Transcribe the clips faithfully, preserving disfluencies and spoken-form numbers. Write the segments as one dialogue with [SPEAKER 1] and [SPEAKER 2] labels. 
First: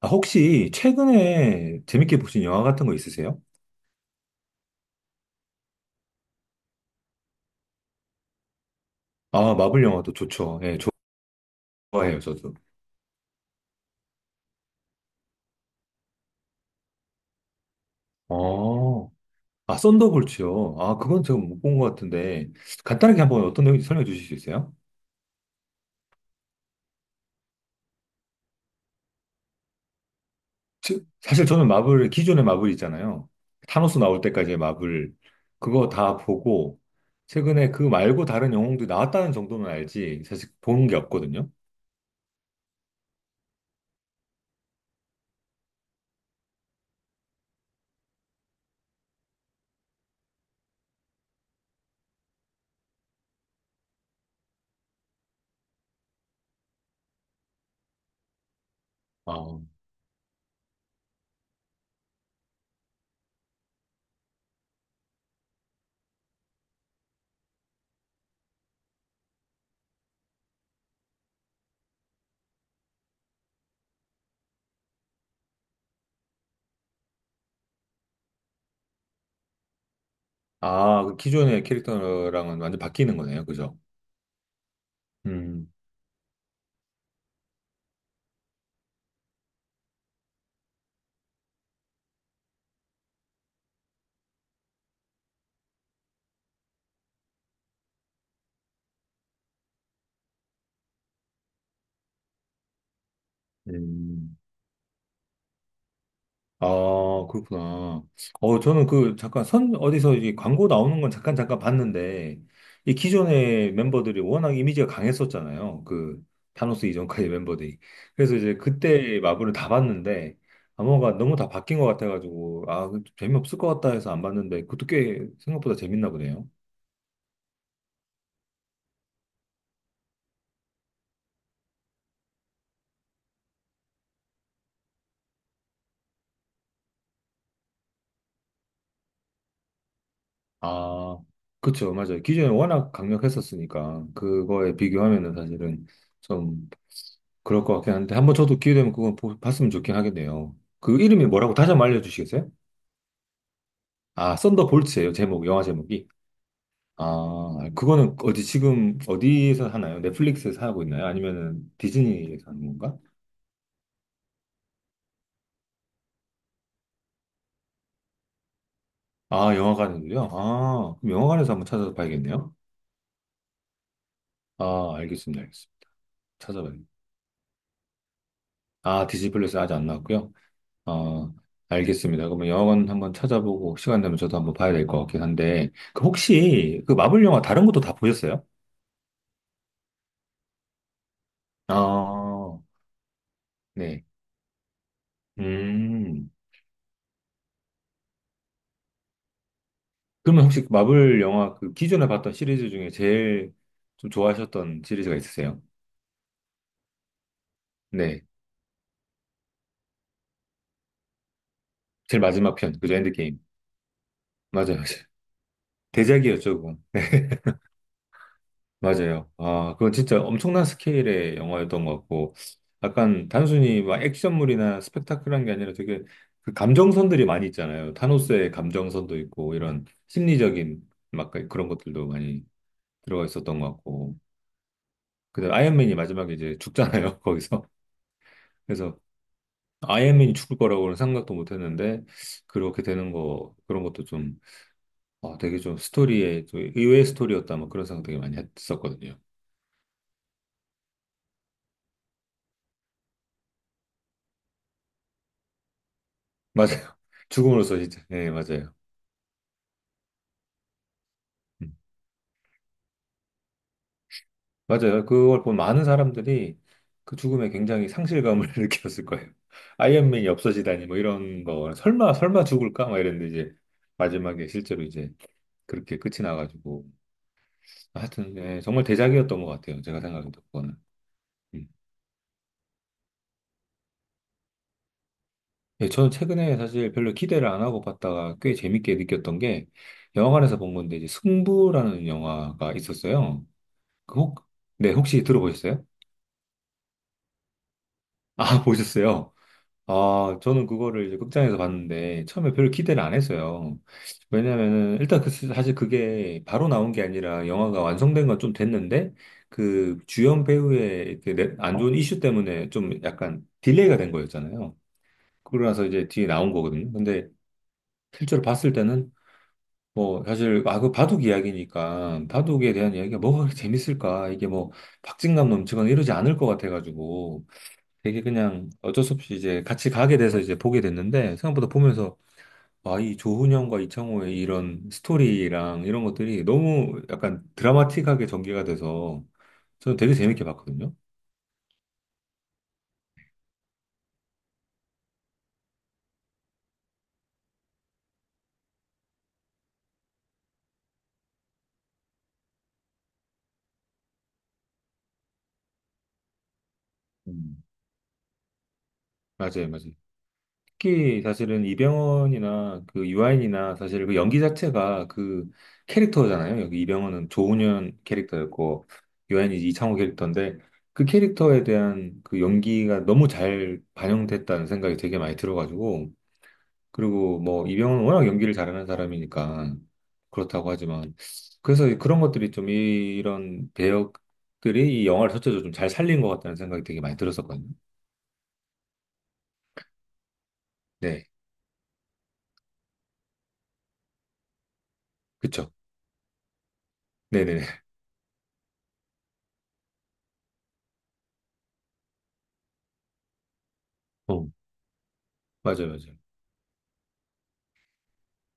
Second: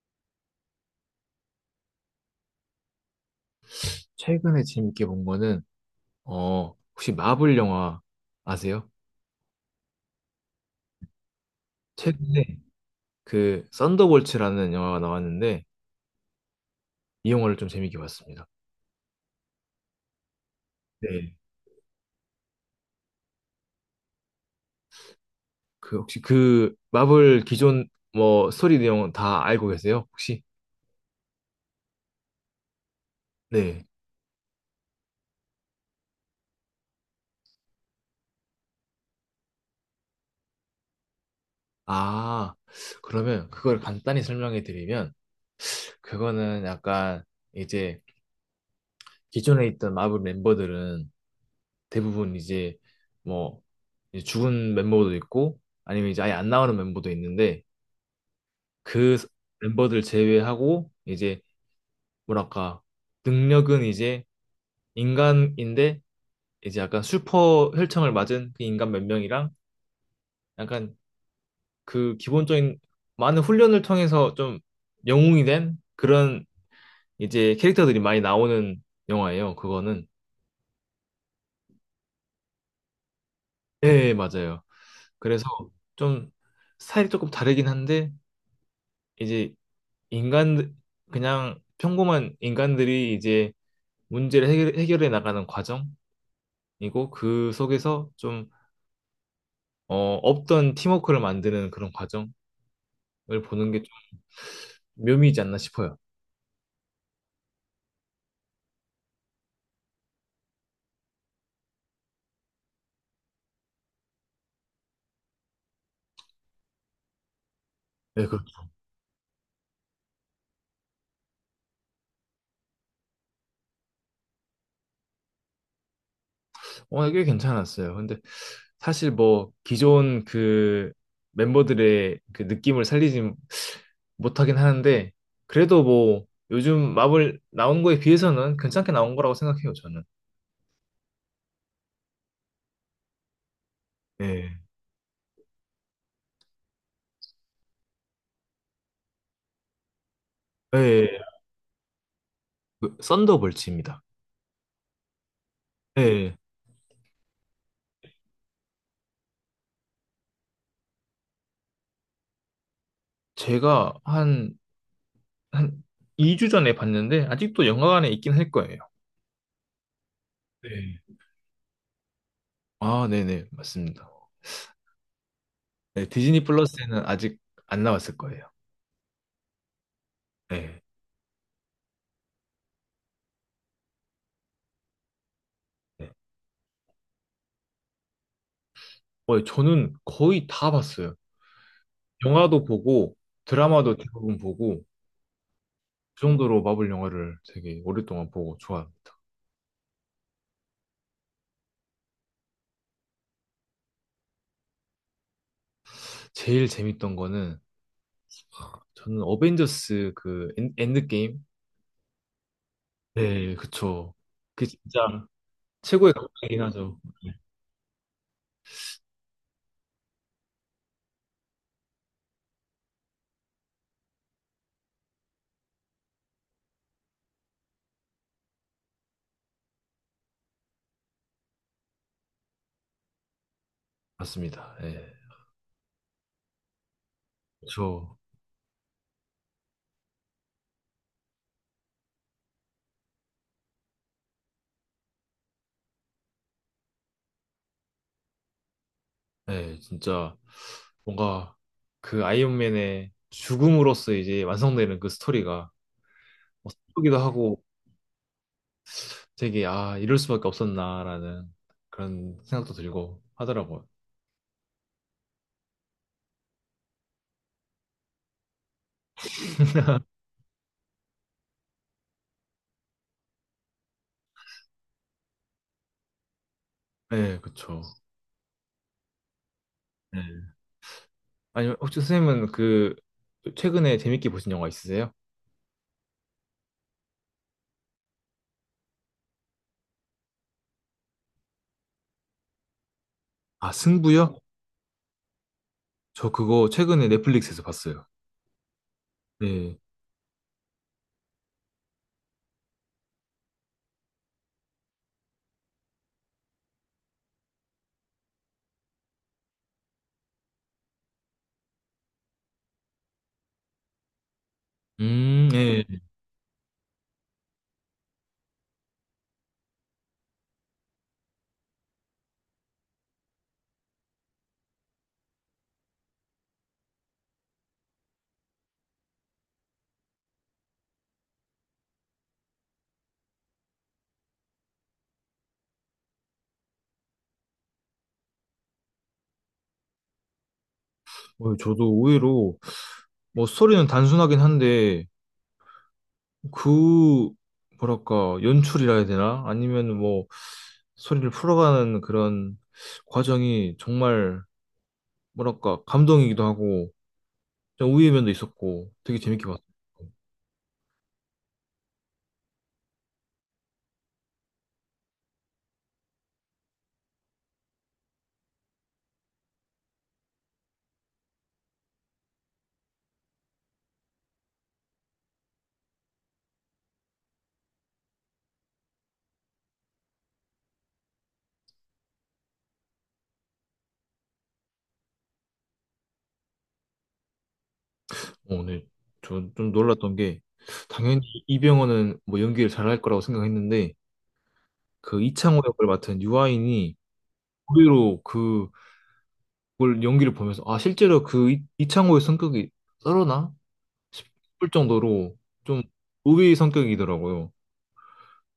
[SPEAKER 1] 아, 혹시 최근에 재밌게 보신 영화 같은 거 있으세요?
[SPEAKER 2] 최근에 재밌게 본 거는 어 혹시 마블 영화 아세요?
[SPEAKER 1] 아, 마블 영화도 좋죠. 예, 좋아해요, 저도.
[SPEAKER 2] 최근에 그 썬더볼츠라는 영화가 나왔는데 이 영화를 좀 재밌게 봤습니다.
[SPEAKER 1] 어, 아, 썬더볼츠요. 아, 그건
[SPEAKER 2] 네.
[SPEAKER 1] 제가 못 본 것 같은데, 간단하게 한번 어떤 내용인지 설명해 주실 수 있어요?
[SPEAKER 2] 그 혹시 그 마블 기존 뭐 스토리 내용 다 알고 계세요? 혹시?
[SPEAKER 1] 지- 사실 저는 마블, 기존의 마블 있잖아요.
[SPEAKER 2] 네.
[SPEAKER 1] 타노스 나올 때까지의 마블, 그거 다 보고, 최근에 그 말고 다른 영웅도 나왔다는 정도는 알지, 사실 본 게 없거든요.
[SPEAKER 2] 아, 그러면 그걸 간단히 설명해 드리면 그거는 약간 이제 기존에 있던 마블 멤버들은 대부분 이제 뭐 이제 죽은 멤버도 있고 아니면 이제 아예 안 나오는 멤버도 있는데 그
[SPEAKER 1] 아,
[SPEAKER 2] 멤버들 제외하고 이제 뭐랄까 능력은 이제 인간인데 이제 약간 슈퍼 혈청을 맞은 그 인간 몇 명이랑 약간 그 기본적인 많은 훈련을 통해서 좀 영웅이 된 그런 이제 캐릭터들이 많이 나오는 영화예요. 그거는.
[SPEAKER 1] 아, 그 기존의 캐릭터랑은 완전 바뀌는 거네요, 그죠?
[SPEAKER 2] 예, 예, 맞아요. 그래서
[SPEAKER 1] 음,
[SPEAKER 2] 좀 스타일이 조금 다르긴 한데 이제 인간 그냥 평범한 인간들이 이제 문제를 해결, 해결해 나가는 과정 이고 그 속에서 좀 어, 없던 팀워크를 만드는 그런 과정을 보는 게 좀
[SPEAKER 1] 음.
[SPEAKER 2] 묘미이지 않나 싶어요.
[SPEAKER 1] 아, 그렇구나. 어, 저는 그, 잠깐 선, 어디서 이 광고 나오는 건 잠깐, 잠깐 봤는데, 이 기존의 멤버들이 워낙 이미지가 강했었잖아요. 그, 타노스 이전까지 멤버들이.
[SPEAKER 2] 네, 그,
[SPEAKER 1] 그래서
[SPEAKER 2] 렇.
[SPEAKER 1] 이제 그때 마블을 다 봤는데, 암호가 너무 다 바뀐 것 같아가지고, 아, 그 재미없을 것 같다 해서 안 봤는데, 그것도 꽤 생각보다 재밌나 보네요.
[SPEAKER 2] 어, 꽤 괜찮았어요. 근데 사실 뭐 기존 그 멤버들의 그 느낌을 살리지 못하긴 하는데 그래도 뭐 요즘 마블 나온 거에 비해서는 괜찮게 나온 거라고 생각해요, 저는.
[SPEAKER 1] 아, 그쵸, 맞아요. 기존에 워낙 강력했었으니까,
[SPEAKER 2] 예.
[SPEAKER 1] 그거에 비교하면은 사실은 좀 그럴 것 같긴 한데, 한번 저도 기회 되면 그건 보- 봤으면 좋긴 하겠네요. 그
[SPEAKER 2] 예.
[SPEAKER 1] 이름이 뭐라고 다시 한번 알려주시겠어요?
[SPEAKER 2] 그 썬더볼츠입니다.
[SPEAKER 1] 아, 썬더볼츠예요, 제목, 영화 제목이.
[SPEAKER 2] 예.
[SPEAKER 1] 아, 그거는 어디 지금 어디에서 하나요? 넷플릭스에서 하고 있나요? 아니면은 디즈니에서 하는 건가?
[SPEAKER 2] 제가 한, 한 이 주 전에 봤는데 아직도 영화관에 있긴 할 거예요.
[SPEAKER 1] 아, 영화관에서요? 아, 그럼
[SPEAKER 2] 네.
[SPEAKER 1] 영화관에서 한번 찾아서 봐야겠네요.
[SPEAKER 2] 아, 네네, 맞습니다.
[SPEAKER 1] 아, 알겠습니다, 알겠습니다.
[SPEAKER 2] 네, 디즈니
[SPEAKER 1] 찾아봐야겠다.
[SPEAKER 2] 플러스에는 아직 안 나왔을 거예요.
[SPEAKER 1] 아, 디즈니 플러스 아직 안 나왔고요.
[SPEAKER 2] 네.
[SPEAKER 1] 어, 알겠습니다. 그러면 영화관 한번 찾아보고 시간 되면 저도 한번 봐야 될 것 같긴 한데, 그
[SPEAKER 2] 네.
[SPEAKER 1] 혹시 그 마블 영화 다른 것도 다 보셨어요?
[SPEAKER 2] 어, 저는 거의 다 봤어요.
[SPEAKER 1] 아,
[SPEAKER 2] 영화도 보고, 드라마도
[SPEAKER 1] 네.
[SPEAKER 2] 대부분 보고, 그
[SPEAKER 1] 음.
[SPEAKER 2] 정도로 마블 영화를 되게 오랫동안 보고 좋아합니다.
[SPEAKER 1] 그러면 혹시 그 마블 영화 그 기존에 봤던 시리즈 중에 제일 좀 좋아하셨던 시리즈가 있으세요?
[SPEAKER 2] 제일 재밌던 거는,
[SPEAKER 1] 네.
[SPEAKER 2] 저는 어벤져스 그 엔, 엔드게임?
[SPEAKER 1] 제일 마지막 편, 그죠? 엔드게임.
[SPEAKER 2] 네, 그쵸. 그
[SPEAKER 1] 맞아요, 맞아요.
[SPEAKER 2] 진짜 최고의
[SPEAKER 1] 대작이었죠,
[SPEAKER 2] 감동이긴
[SPEAKER 1] 그건.
[SPEAKER 2] 하죠. 네,
[SPEAKER 1] 맞아요. 아, 그건 진짜 엄청난 스케일의 영화였던 것 같고, 약간 단순히 막 액션물이나 스펙타클한 게 아니라 되게 그 감정선들이 많이 있잖아요. 타노스의 감정선도 있고, 이런 심리적인 막 그런 것들도 많이 들어가 있었던 것 같고.
[SPEAKER 2] 맞습니다. 네.
[SPEAKER 1] 근데 아이언맨이 마지막에 이제 죽잖아요, 거기서.
[SPEAKER 2] 그쵸.
[SPEAKER 1] 그래서 아이언맨이 죽을 거라고는 생각도 못 했는데, 그렇게 되는 거, 그런 것도 좀, 아, 되게 좀 스토리에, 좀 의외의 스토리였다, 뭐 그런 생각 되게 많이 했었거든요.
[SPEAKER 2] 네, 진짜 뭔가 그 아이언맨의 죽음으로써 이제 완성되는 그 스토리가 뭐
[SPEAKER 1] 맞아요.
[SPEAKER 2] 슬프기도 하고
[SPEAKER 1] 죽음으로써 진짜, 예, 맞아요.
[SPEAKER 2] 되게 아, 이럴 수밖에 없었나라는 그런 생각도 들고 하더라고요.
[SPEAKER 1] 맞아요. 그걸 본 많은 사람들이 그 죽음에 굉장히 상실감을 느꼈을 거예요. 아이언맨이 없어지다니 뭐 이런 거 설마 설마 죽을까 막 이랬는데 이제 마지막에 실제로 이제 그렇게 끝이 나가지고
[SPEAKER 2] 네, 그쵸.
[SPEAKER 1] 하여튼 예, 정말 대작이었던 것 같아요. 제가 생각해도
[SPEAKER 2] 네.
[SPEAKER 1] 그거는. 음.
[SPEAKER 2] 아니면 혹시 선생님은 그 최근에 재밌게 보신 영화 있으세요?
[SPEAKER 1] 예, 저는 최근에 사실 별로 기대를 안 하고 봤다가 꽤 재밌게 느꼈던 게 영화관에서 본 건데 이제 승부라는 영화가 있었어요.
[SPEAKER 2] 아,
[SPEAKER 1] 그
[SPEAKER 2] 승부요?
[SPEAKER 1] 혹, 네, 혹시 들어보셨어요?
[SPEAKER 2] 저 그거 최근에 넷플릭스에서 봤어요.
[SPEAKER 1] 아, 보셨어요?
[SPEAKER 2] 네.
[SPEAKER 1] 아, 저는 그거를 이제 극장에서 봤는데 처음에 별로 기대를 안 했어요. 왜냐면은 일단 그 사실 그게 바로 나온 게 아니라 영화가 완성된 건 좀 됐는데 그 주연 배우의 그 내- 안 좋은 이슈 때문에 좀 약간 딜레이가 된 거였잖아요.
[SPEAKER 2] 음, 네.
[SPEAKER 1] 그러라서 이제 뒤에 나온 거거든요. 근데 실제로 봤을 때는 뭐 사실 아 그 바둑 이야기니까 바둑에 대한 이야기가 뭐가 그렇게 재밌을까 이게 뭐 박진감 넘치거나 이러지 않을 것 같아가지고 되게 그냥 어쩔 수 없이 이제 같이 가게 돼서 이제 보게 됐는데 생각보다 보면서 와, 이 조훈현과 이창호의 이런 스토리랑 이런 것들이 너무 약간 드라마틱하게 전개가 돼서 저는 되게 재밌게 봤거든요.
[SPEAKER 2] 어, 저도 의외로 뭐 스토리는 단순하긴 한데 그 뭐랄까 연출이라 해야 되나? 아니면 뭐 소리를 풀어가는 그런 과정이 정말 뭐랄까 감동이기도 하고
[SPEAKER 1] 음.
[SPEAKER 2] 좀 우위의 면도 있었고 되게 재밌게 봤어요.
[SPEAKER 1] 맞아요, 맞아요. 특히 사실은 이병헌이나 그 유아인이나 사실 그 연기 자체가 그 캐릭터잖아요. 여기 이병헌은 조훈현 캐릭터였고 유아인이 이창호 캐릭터인데 그 캐릭터에 대한 그 연기가 너무 잘 반영됐다는 생각이 되게 많이 들어가지고 그리고 뭐 이병헌은 워낙 연기를 잘하는 사람이니까 그렇다고 하지만 그래서 그런 것들이 좀 이- 이런 배역들이 이 영화를 전체적으로 좀 잘 살린 것 같다는 생각이 되게 많이 들었었거든요.
[SPEAKER 2] 어, 네. 저좀 놀랐던 게 당연히
[SPEAKER 1] 네,
[SPEAKER 2] 이병헌은 뭐 연기를 잘할 거라고 생각했는데 그 이창호
[SPEAKER 1] 그쵸.
[SPEAKER 2] 역을 맡은 유아인이
[SPEAKER 1] 네네네.
[SPEAKER 2] 의외로 그걸 연기를 보면서 아 실제로 그 이, 이창호의 성격이 썰어나
[SPEAKER 1] 어,
[SPEAKER 2] 싶을 정도로 좀
[SPEAKER 1] 맞아요, 맞아요.
[SPEAKER 2] 우위 성격이더라고요.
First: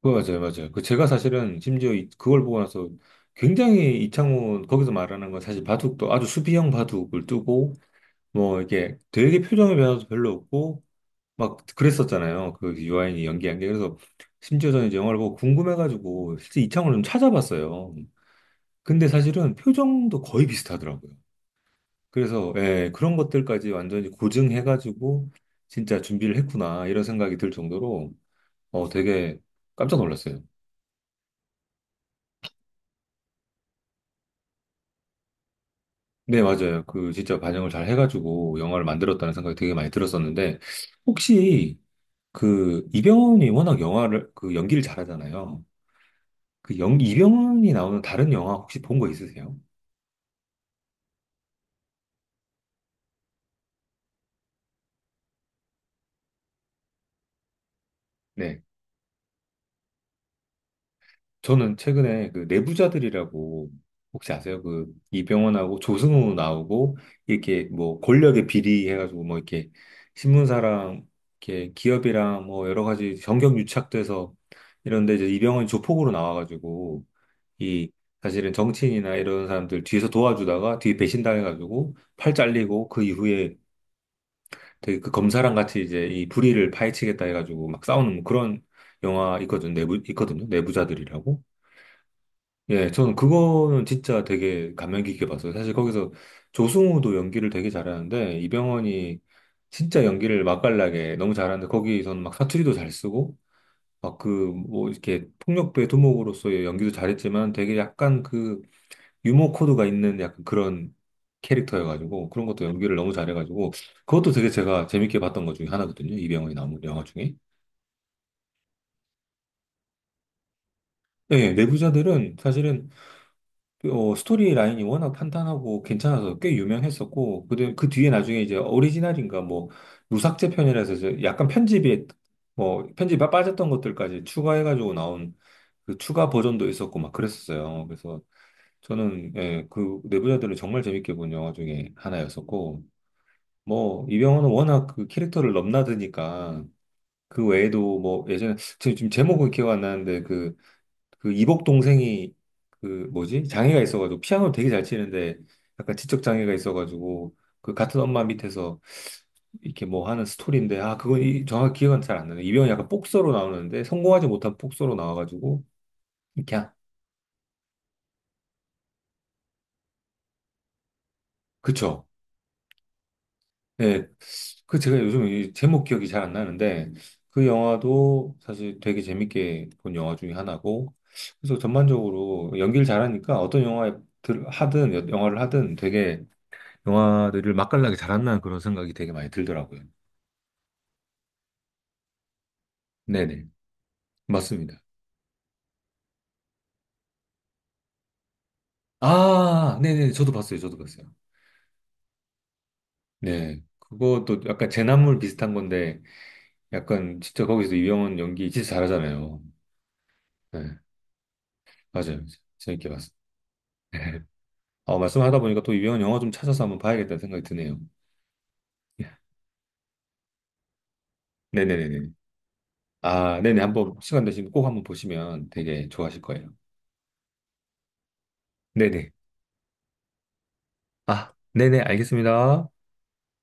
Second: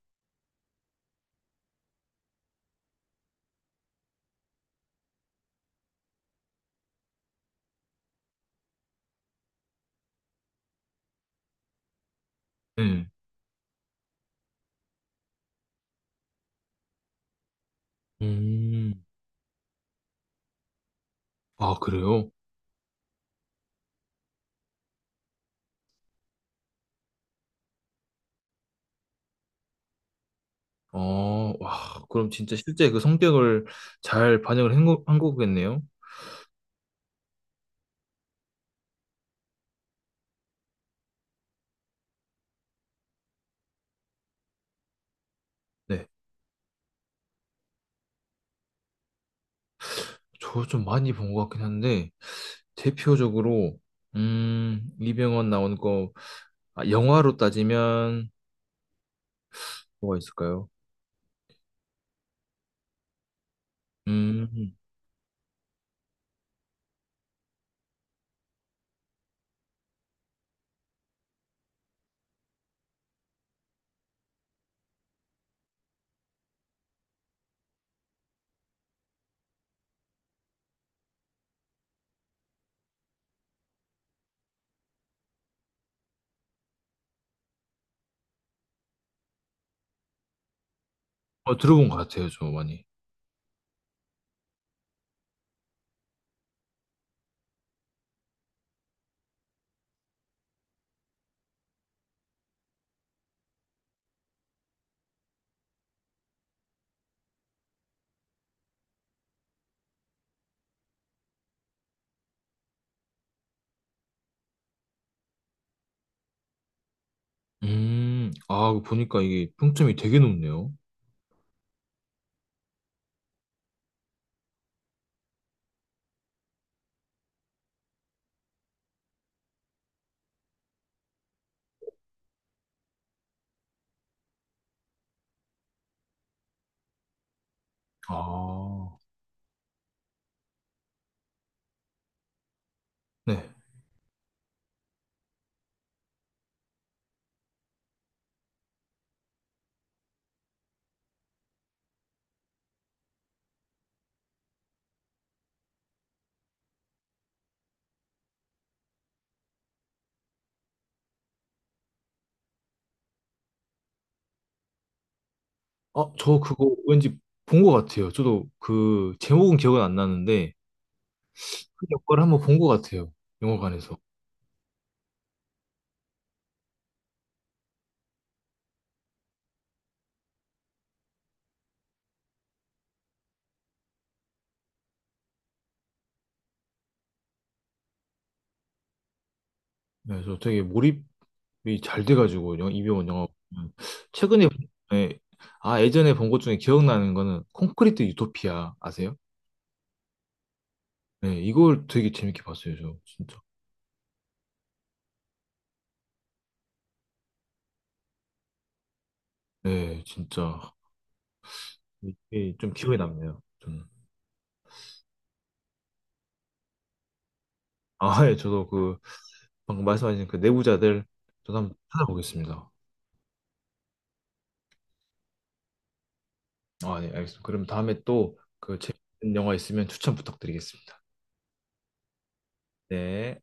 [SPEAKER 1] 그거 맞아요, 맞아요. 그 제가 사실은 심지어 이- 그걸 보고 나서 굉장히 이창훈 거기서 말하는 건 사실 바둑도 아주 수비형 바둑을 두고 뭐 이게 되게 표정의 변화도 별로 없고 막 그랬었잖아요. 그
[SPEAKER 2] 네.
[SPEAKER 1] 유아인이 연기한 게. 그래서 심지어 저는 이제 영화를 보고 궁금해가지고 실제 이창호를 좀 찾아봤어요.
[SPEAKER 2] 음.
[SPEAKER 1] 근데 사실은 표정도 거의 비슷하더라고요.
[SPEAKER 2] 아, 그래요?
[SPEAKER 1] 그래서 예, 그런 것들까지 완전히 고증해가지고 진짜 준비를 했구나 이런 생각이 들 정도로 어, 되게 깜짝 놀랐어요.
[SPEAKER 2] 어, 와, 그럼 진짜 실제 그 성격을 잘 반영을 한, 거, 한 거겠네요?
[SPEAKER 1] 네, 맞아요. 그 진짜 반영을 잘 해가지고 영화를 만들었다는 생각이 되게 많이 들었었는데 혹시 그 이병헌이 워낙 영화를 그 연기를 잘하잖아요.
[SPEAKER 2] 네.
[SPEAKER 1] 그 영, 이병헌이 나오는 다른 영화 혹시 본 거 있으세요?
[SPEAKER 2] 저 좀 많이 본 것 같긴 한데, 대표적으로, 음, 이병헌 나온 거, 아, 영화로 따지면,
[SPEAKER 1] 네.
[SPEAKER 2] 뭐가 있을까요?
[SPEAKER 1] 저는 최근에 그 내부자들이라고 혹시 아세요?
[SPEAKER 2] 음,
[SPEAKER 1] 그 이병헌하고 조승우 나오고 이렇게 뭐 권력의 비리 해가지고 뭐 이렇게 신문사랑 이렇게 기업이랑 뭐 여러 가지 정경 유착돼서 이런데 이제 이병헌이 조폭으로 나와가지고 이 사실은 정치인이나 이런 사람들 뒤에서 도와주다가 뒤에 배신당해가지고 팔 잘리고 그 이후에 되게 그 검사랑 같이 이제 이 불의를 파헤치겠다 해가지고 막 싸우는 뭐 그런 영화 있거든, 내부, 있거든요. 내부자들이라고.
[SPEAKER 2] 어, 들어본 것 같아요, 저 많이.
[SPEAKER 1] 예, 저는 그거는 진짜 되게 감명 깊게 봤어요. 사실 거기서 조승우도 연기를 되게 잘하는데 이병헌이 진짜 연기를 맛깔나게 너무 잘하는데 거기서는 막 사투리도 잘 쓰고 막 그 뭐 이렇게 폭력배 두목으로서의 연기도 잘했지만 되게 약간 그 유머 코드가 있는 약간 그런 캐릭터여가지고 그런 것도 연기를 너무 잘해가지고 그것도 되게 제가 재밌게 봤던 것 중에 하나거든요. 이병헌이 나온 영화 중에.
[SPEAKER 2] 음, 아, 그거 보니까 이게 평점이 되게 높네요.
[SPEAKER 1] 네, 내부자들은 사실은 어, 스토리 라인이 워낙 탄탄하고 괜찮아서 꽤 유명했었고 그, 그 뒤에 나중에 이제 오리지널인가 뭐 무삭제 편이라서 이제 약간 편집이 뭐 편집이 빠졌던 것들까지 추가해가지고 나온 그 추가 버전도 있었고 막 그랬었어요. 그래서
[SPEAKER 2] 아,
[SPEAKER 1] 저는 예, 그 내부자들은 정말 재밌게 본 영화 중에 하나였었고
[SPEAKER 2] 네.
[SPEAKER 1] 뭐 이병헌은 워낙 그 캐릭터를 넘나드니까 그 외에도 뭐 예전에 지금 지금 제목은 기억 안 나는데 그 그 이복 동생이 그 뭐지 장애가 있어가지고 피아노를 되게 잘 치는데 약간 지적 장애가 있어가지고 그 같은 엄마 밑에서 이렇게 뭐 하는 스토리인데 아 그건 이, 정확히 기억은 잘 안 나네 이병헌이 약간 복서로 나오는데 성공하지 못한 복서로 나와가지고
[SPEAKER 2] 아, 저
[SPEAKER 1] 그냥
[SPEAKER 2] 그거 왠지 본 것 같아요. 저도 그, 제목은 기억은 안 나는데, 그
[SPEAKER 1] 그쵸
[SPEAKER 2] 역할을 한번 본 것 같아요. 영화관에서.
[SPEAKER 1] 네, 그 제가 요즘 이 제목 기억이 잘 안 나는데 그 영화도 사실 되게 재밌게 본 영화 중에 하나고 그래서 전반적으로 연기를 잘하니까 어떤 영화에 들- 하든 여- 영화를 하든 되게 영화들을 맛깔나게 잘한다는 그런 생각이 되게 많이 들더라고요.
[SPEAKER 2] 네, 그래서 되게 몰입이 잘 돼가지고 영- 이병헌 영화
[SPEAKER 1] 네네,
[SPEAKER 2] 보면. 최근에.
[SPEAKER 1] 맞습니다.
[SPEAKER 2] 네. 아 예전에 본 것 중에 기억나는 거는 콘크리트 유토피아 아세요?
[SPEAKER 1] 아, 네네, 저도 봤어요, 저도 봤어요.
[SPEAKER 2] 네, 이걸 되게 재밌게 봤어요, 저 진짜.
[SPEAKER 1] 네, 그것도 약간 재난물 비슷한 건데 약간 진짜 거기서 유영은 연기 진짜 잘하잖아요.
[SPEAKER 2] 네, 진짜
[SPEAKER 1] 네, 맞아요,
[SPEAKER 2] 이게 좀
[SPEAKER 1] 재밌게
[SPEAKER 2] 기억에
[SPEAKER 1] 봤어요.
[SPEAKER 2] 남네요. 저는.
[SPEAKER 1] 어, 말씀하다 보니까 또 유명한 영화 좀 찾아서 한번 봐야겠다는 생각이 드네요.
[SPEAKER 2] 아, 예, 저도 그
[SPEAKER 1] 예.
[SPEAKER 2] 방금 말씀하신 그 내부자들 저도 한번
[SPEAKER 1] 네네네네.
[SPEAKER 2] 찾아보겠습니다.
[SPEAKER 1] 아, 네네. 한번 시간 되시면 꼭 한번 보시면 되게 좋아하실 거예요.
[SPEAKER 2] 아, 네, 알겠습니다. 그럼 다음에 또 그
[SPEAKER 1] 네네.
[SPEAKER 2] 재밌는 영화 있으면 추천 부탁드리겠습니다.
[SPEAKER 1] 아, 네네. 알겠습니다.
[SPEAKER 2] 네.